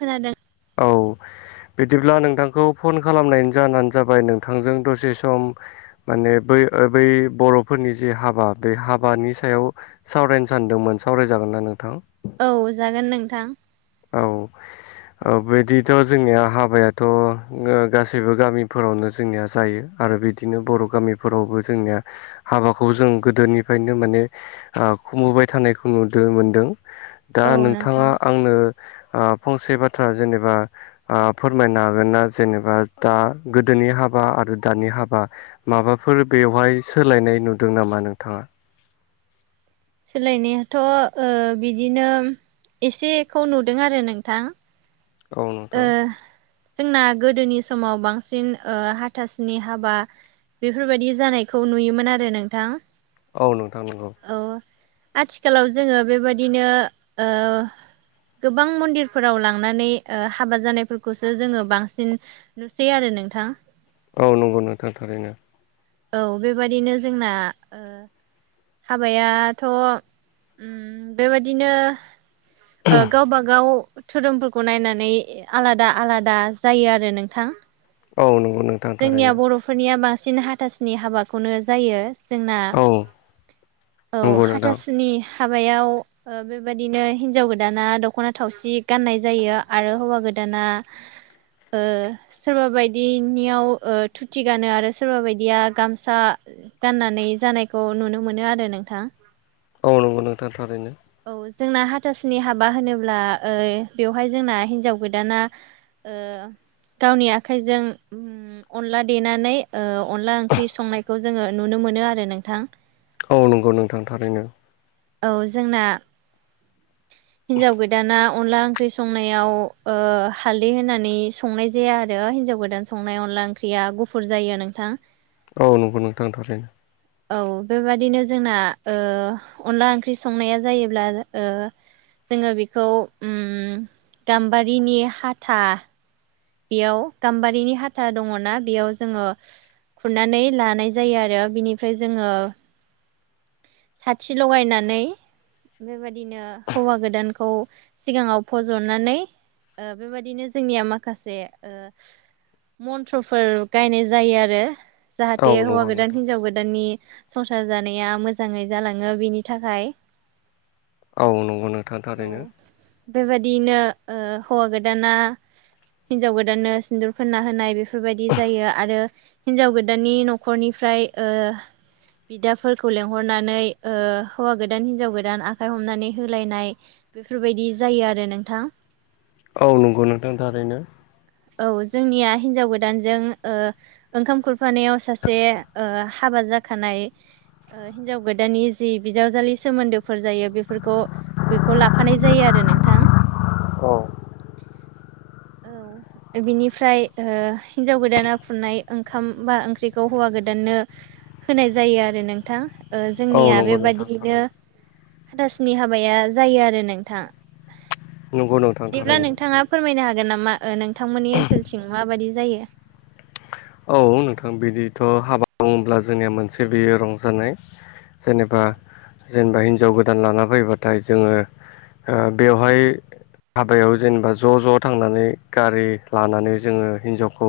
खोनादों औ बिदिब्ला नोंथांखौ फन खालामनायनि जानो जाबाय नोंथांजों दसे सम माने बै ओ बै बर'फोरनि जे हाबा बे हाबानि सायाव सावरायनो सानदोंमोन सावरायजागोन ना नोंथां औ जागोन नोंथां औ अ बिदिथ' जोंनिया हाबायाथ' गो गासैबो गामिफोरावनो जोंनिया जायो आरो बिदिनो बर' गामिफोरावबो जोंनिया हाबाखौ जों गोदोनिफ्रायनो माने आ खुमुबाय थानायखौ नुदो मोनदों दा औ नोंथां नोंथाङा आंनो ओ फंसे बाथ्रा जेनेबा ओ फोरमायनो हागोनना जेनेबा दा गोदोनि हाबा आरो दानि हाबा माबाफोर बेवहाय सोलायनाय नुदों नामा नोंथाङा? सोलायनायाथ' ओ बिदिनो एसेखौ नुदों आरो नोंथां। औ ओ नोंथां जोंना गोदोनि समाव बांसिन ओ हाथासुनि हाबा बेफोरबायदि जानायखौ नुयोमोन आरो नोंथां। औ नोंथां नंगौ औ आथिखालाव जोङो बेबादिनो ओ गोबां मन्दिरफोराव लांनानै ओ हाबा जानायफोरखौसो जोङो बांसिन नुसै आरो नोंथां औ नंगौ नोंथां थारैनो औ बेबादिनो जोंना ओ हाबायाथ' उम बेबादिनो ओ गावबागाव धोरोमफोरखौ नायनानै आलादा आलादा जायो आरो नोंथां औ नंगौ नोंथां थारैनो फोरनिया बांसिन हाथासुनि हाबाखौनो जायो जोंना औ औ नंगौ नोंथां हाथासुनि हाबायाव ओ बेबायदिनो हिन्जाव गोदाना दख'ना थावसि गाननाय जायो आरो हौवा गोदाना ओ सोरबा बायदिनियाव ओ धुति गानो आरो सोरबा बाय दिया गामसा गाननानै जानायखौ नुनो मोनो आरो नोंथां औ नंगौ नोंथां थारैनो औ जोंना हाथासुनि हाबा होनोब्ला ओ बेवहाय जोंना हिन्जाव गोदाना ओ गावनि आखाइजों उम अनला देनानै ओ अनला ओंख्रि संनायखौ जोङो नुनो मोनो आरो नोंथां औ नंगौ नोंथां थारैनो औ जोंना हिन्जाव गोदाना अनला ओंख्रि संनायाव ओ हालदै होनानै संनाय जाया आरो हिन्जाव गोदान संनाय अनला ओंख्रिया गुफुर जायो नोंथां औ नंगौ नोंथां थारैनो औ बेबादिनो जोंना ओ अनला ओंख्रि संनाया जायोब्ला ओ जोङो बेखौ उम गाम्बारिनि हाथा बेयाव गाम्बारिनि हाथा दङ'ना बेयाव जोङो खुरनानै लानाय जायो आरो बिनिफ्राय जोङो साथि लगायनानै बेबादिनो हौवा गोदानखौ सिगाङाव फज'नानै ओ बेबायदिनो जोंनिया मा खासे ओ मन्थ्र'फोर गायनाय जायो आरो औ जाहाते हौवा नंगौ गोदान नोंथां हिनजाव गोदाननि संसार जानाया मोजाङै जालाङो बेनि थाखाय औ नंगौ नोंथां थारैनो बेबादियैनो ओ हौवा गोदाना हिन्जाव गोदाननो सिन्दुर फोनना होनाय बेफोरबायदि जायो आरो हिन्जाव गोदाननि न'खरनिफ्राय ओ बिदाफोरखौ लेंहरनानै ओ हौवा गोदान हिनजाव गोदान आखाइ हमनानै होलायनाय बेफोरबायदि जायो आरो नोंथां। औ नंगौ नोंथां थारैनो। औ जोंनिया हिन्जाव गोदानजों ओ ओंखाम खुरफानायाव सासे ओ हाबा जाखानाय ओ हिन्जाव गोदाननि जि बिजावजालि सोमोन्दोफोर जायो बेफोरखौ बेखौ लाफानाय जायो आरो नोंथां औ औ बिनिफ्राय ओ हिनजाव गोदाना फुननाय ओंखाम बा ओंख्रिखौ हौवा गोदाननो होनाय जायो आरो नोंथां ओ औ जोंनिया नंगौ नोंथां बेबादियैनो थारैनो हाथासुनि हाबाया जायो आरो नोंथां नंगौ नोंथां बिदिब्ला थारैनो नोंथाङा फोरमायनो हागोन नामा ओ नोंथांमोननि ओनसोलथिं माबायदि जायो औ नोंथां बिदिथ' हाबा बुङोब्ला जोंनिया मोनसे बियो रंजानाय। औ जेनेबा जेनेबा हिनजाव गोदान लाना फैबाथाय जोङो। ओ बेवहाय हाबायाव जेनेबा ज' ज' थांनानै गारि लानानै जोङो हिनजावखौ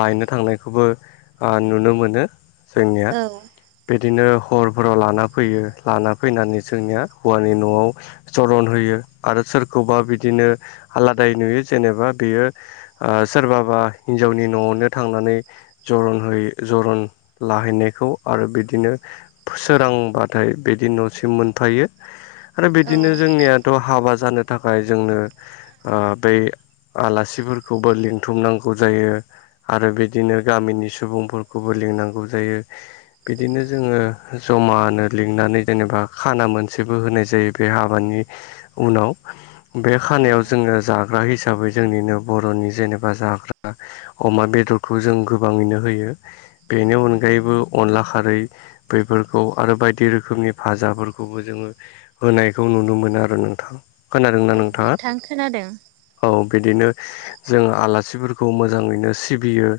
लायनो थांनायखौबो ओ नुनो मोनो जोंनिया। औ बिदिनो हरफोराव लाना फैयो लाना फैनानै जोंनिया हौवानि न'आव जरन होयो आरो सोरखौबा बिदिनो आलादाय नुयो जेनेबा बेयो ओ सोरबाबा हिनजावनि न'आवनो थांनानै जरन हो जरन लाहैनायखौ आरो बिदिनो सोरांबाथाय बिदि न'सिम मोनफायो आरो बिदिनो जोंनिया थ' हाबा जानो थाखाय जोंनो ओ बै आलासिफोरखौबो लिंथुमनांगौ जायो। आरो बिदिनो गामिनि सुबुंफोरखौबो लिंनांगौ जायो। बिदिनो जोङो जमानो लिंनानै जेनेबा खाना मोनसेबो होनाय जायो। बे हाबानि उनाव बे खानायाव औ जोङो जाग्रा हिसाबै जोंनिनो बर'नि जेनेबा जाग्रा अमा बेदरखौ जों गोबाङैनो होयो बेनि अनगायैबो अनला खारै बेफोरखौ आरो बायदि रोखोमनि फाजाफोरखौबो जोङो होनायखौ नुनो मोनो आरो नोंथां खोनादोंना औ नोंथाङा? नोंथां खोनादों औ बिदिनो जोङो आलासिफोरखौ मोजाङैनो सिबियो।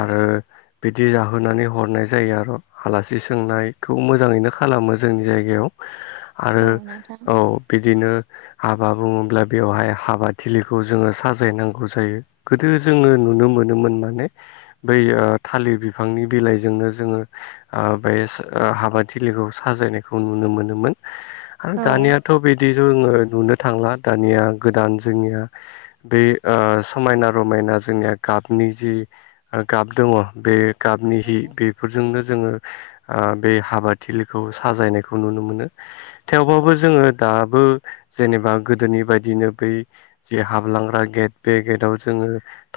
आरो बिदि जाहोनानै हरनाय जायो आरो। आलासि सोंनायखौ मोजाङैनो खालामो जोंनि जायगायाव। आरो औ नोंथां औ बिदिनो हाबा बुङोब्ला बेवहाय हाबा थिलिखौ जोङो साजायनांगौ जायो। गोदो जोङो नुनो मोनोमोन माने बै ओ थालिर बिफांनि बिलाइजोंनो जोङो ओ बे सो ओ हाबाथिलिखौ साजायनायखौ नुनो मोनोमोन‌। आरो औ दानियाथ' बिदि जोङो नुनो थांला दानिया गोदान जोंनिया बे ओ समायना रमायना जोंनिया गाबनि जि गाब दङ बे गाबनि हि बे बेफोरजोंनो जोङो ओ बे हाबाथिलिखौ साजायनायखौ नुनो मोनो। थेवबाबो जोङो दाबो जेनेबा गोदोनि बायदिनो बै जि हाबलांग्रा गेट बे गेटआव जोङो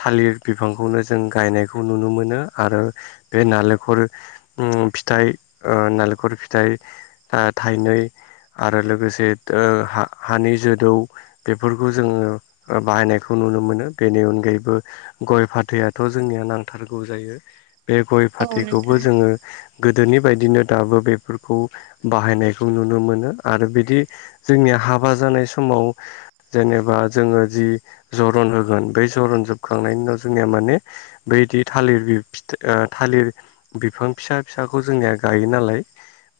थालिर बिफांखौनो जों गायनायखौ नुनो मोनो आरो बे नालेंखर उम फिथाइ ओ नालेंखर फिथाइ ओ थाइनै आरो लोगोसे ओ हा-हानि जोदौ बेफोरखौ जोङो बाहायनायखौ नुनो मोनो बेनि अनगायैबो गय फाथैआथ' जोंनिया नांथारगौ जायो बे गय औ फाथैखौबो नोंथां जोङो गोदोनि बायदिनो दाबो बेफोरखौ बाहायनायखौ नुनो मोनो आरो बिदि जोंनिया हाबा जानाय समाव जेनेबा जोङो जि जरन होगोन बै जरन जोबखांनायनि उनाव जोंनिया माने बैदि थालिर बि फि फिथाइ थालिर बिफां फिसा फिसाखौ जोंनिया गायो नालाय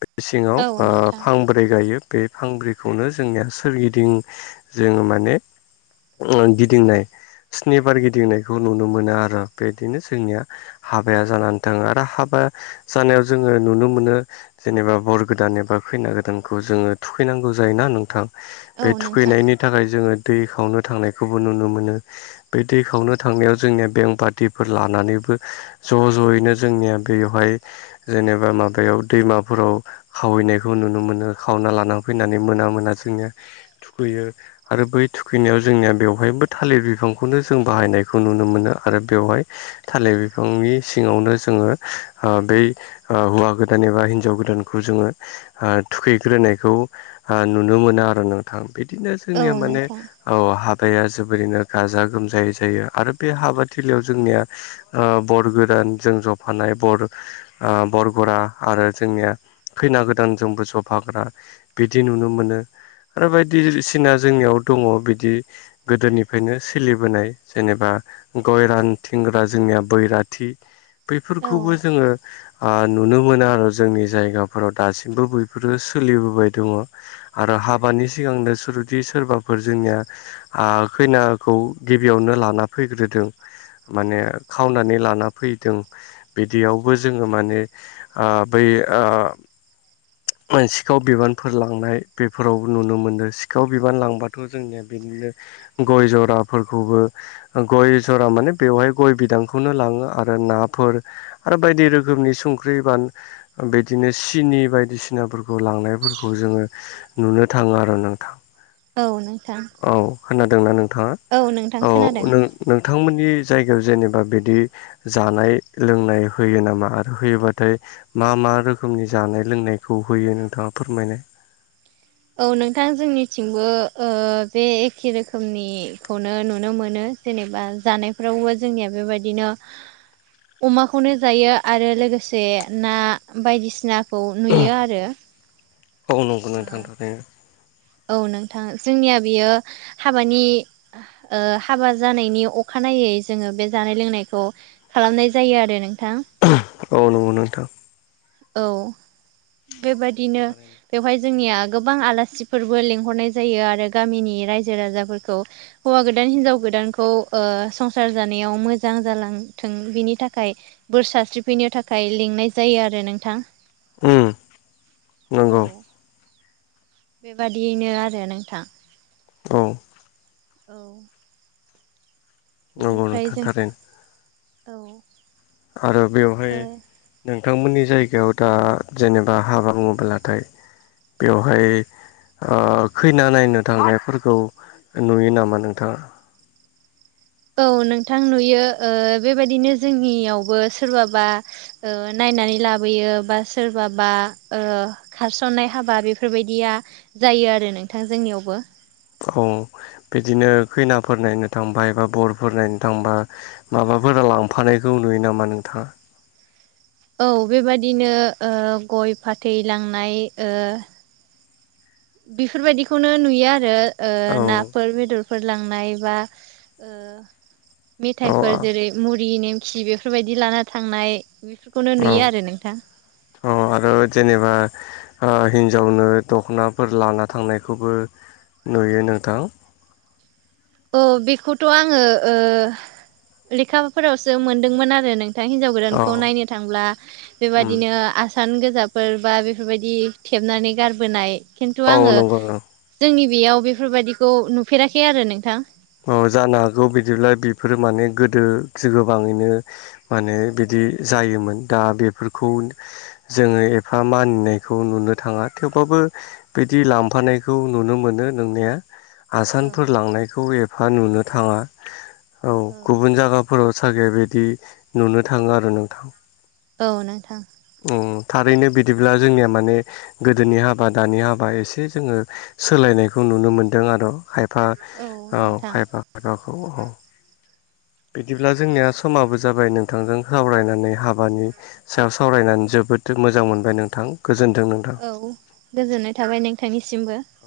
बे सिङाव औ ओ नोंथां फांब्रै ब्रै गायो बे फांब्रैखौनो जोंनिया सोरगिदिं जोङो माने गिदिंनाय स्निबार गिदिंनायखौ नुनो मोनो आरो बेदिनो जोंनिया हाबाया जानानै थाङो आरो हाबा जानायाव जोङो नुनो मोनो जेनेबा बर गोदान एबा खैना गोदानखौ जोङो थुखैनांगौ जायोना नोंथां। बे औ नोंथां थुखैनायनि थाखाय जोङो दै खावनो थांनायखौबो नुनो मोनो बे दै खावनो थांनायाव जोंनिया बेंक बािफोर लानानैबो ज' ज'यैनो जोंनिया बेवहाय जेनेबा माबायाव दैमाफोराव खावैनायखौ नुनो मोनो खावना लाना फैनानै मोना मोना जोंनिया खैयो आरो बै थुखैनायाव जोंनिया बेवहायबो थालिर बिफांखौनो जों बाहायखौ खौ नुनो मोनो आरो बेवहाय थालिर बिफांनि सिङावनो जोङो ओ बै ओ हौवा गोदान एबा हिनजाव गोदानखौ जोङो हो थुखैग्रोनायखौ हो नुनो मोनो आरो ना थां बिदिनो औ जोंनिया माने नोंथां औ हाबाया जोबोरैनो गाजा गोमजायै जायो आरो बे हाबाथिलियाव जोंनिया ओ बर गोदान जों जफानाय बर ओ बरगरा आरो जोंनिया खैना गोदानजोंबो जफाग्रा बिदि नुनो मोनो बायदिसिना जोंनियाव दङ बिदि गोदोनिफ्रायनो सोलिबोनाय जेनेबा गय रानथिनग्रा जोंनिया बैराथि औ बैफोरखौबो जोङो हा नुनो मोनो आरो जोंनि जायगाफोराव दासिमबो बैफोरो सोलिबोबाय दङ आरो हाबानि सिगांनो सुरदि सोरबा फोर जोंनिया हा खैनाखौ गिबियावनो लाना फैग्रोदों माने खावनानै लाना फैदों बिदियावबो जोङो माने ओ बै ओ मो सिखाव बिबानफोर लांनाय बेफोरावबो नुनो मोनदों सिखाव बिबान लांबाथ' जोंनिया बिदिनो गय जराफोरखौबो गय जरा माने बेवहाय गय बिदांखौनो लाङो आरो नाफोर आरो बायदि रोखोमनि संख्रि बान बिदिनो सिनि बायदिसिना नाफोरखौ लांनायफोरखौ जोङो नुनो थाङो आरो नोंथां औ नोंथां औ खोनादोंना नोंथाङा? औ नोंथां खोनादों नोंथांमोननि जायगायाव जेनेबा बेदि जानाय लोंनाय होयो नामा आरो होयोबाथाय मा मा रोखोमनि जानाय लोंनाय खौ होयो नोंथाङा फोरमायनाय औ नोंथां जोंनिथिंबो ओ बे एखे रोखोमनिखौनो नुनो मोनो जेनेबा जानायफोरावबो जोंनिया बेबायदिनो अमाखौनो जायो आरो लोगोसे ना बायदिसिनाखौ नुयो आरो औ नंगौ ओ नोंथां थारैनो औ नोंथां जोंनिया बेयो हाबानि ओ हाबा जानायनि अखानायै जोङो बे जानाय लोंनायखौ खालामनाय जायो आरो नोंथां औ नंगौ नोंथां औ बेबाददिनो बेवहाय जोंनिया गोबां आलासिफोरबो लेंहरनाय जायो आरो गामिनि रायजो राजाफोरखौ हौवा गोदान हिनजाव गोदानखौ संसार जानायाव मोजां जालांथों बिनि थाखाय बोर सस्रि फैनो थाखाय लिंनाय जायो आरो नों नोंथां उम औ नंगौ बादियैनो आरो नोंथां औ औ नंगौ बेनिफ्राय नोंथां जों थारैनो औ आरो बेवहाय ओ नोंथांमोननि जायगायाव दा जेनेबा हाबा बुङोबलाथाय बेवहाय ओ खैना नायनो थांनायफोरखौ नुयो नामा नोंथाङा? औ नोंथां नुयो ओ बेबायदिनो जोंनियावबो सोरबाबा ओ नायनानै लाबोयो बा सोरबाबा खारसननाय हाबा बेफोरबायदिया जायो आरो नोंथां जोंनियावबो औ बिदिनो खैनाफोर नायनो थांबाय एबा बरफोर नायनो थांबा माबाफोरा लांफानायखौ नुयो नामा नोंथाङा औ बेबादिनो ओ गय फाथै लांनाय ओ बेफोरबायदिखौनो नुयो आरो ओ औ नाफोर बेदर फोर लांनाय बा ओ औ मेथफोर जेरै- मुरि नेमखि बे बेफोरबायदि लाना थांनाय बेफोरखौनो नुयो आरो नोंथां अ आरो जेनेबा ओ हिनजावनो दख'नाफोर लाना थांनायखौबो नुयो नोंथां अ बेखौथ' आङो ओ लेखाफोरावसो मोनदोंमोन आरो नों थां हिन्जाव औ गोदानखौ नायनो थांब्ला उम बेबायदिनो आसान गोजाफोर बा बेफोरबायदि थेबनानै गारबोनाय खिन्थु औ आङो नंगौ नों जोंनि बेयाव बेफोरबायदिखौ नुफेराखै आरो नोंथां औ जानो हागौ बिदिब्ला बेफोरो माने गोदो गोबाङैनो मा होनो बिदि जायोमोन दा बेफोरखौ जोङो एफा मानिनायखौ नुनो थाङा थेवबाबो बिदि लांफानायखौ नुनो मोनो नोंनाया औ आसानफोर लांनायखौ एफा नुनो थाङा औ गुबुन जायगा फोराव सागे बिदि नुनो थाङो आरो नोंथां औ नोंथां औ थारैनो बिदिब्ला जोंनिया माने गोदोनि हाबा दानि हाबा एसे जोङो सोलायनायखौ नुनो मोनदों आरो खायफा औ खायफा खायफाखौ औ बिदिब्ला जोंनिया समाबो जाबाय नोंथांजों सावरायनानै हाबानि सायाव सावरायनानै जोबोद मोजां मोनबाय नों औ गोजोननाय थाबाय नोंथांनिसिमबो। औ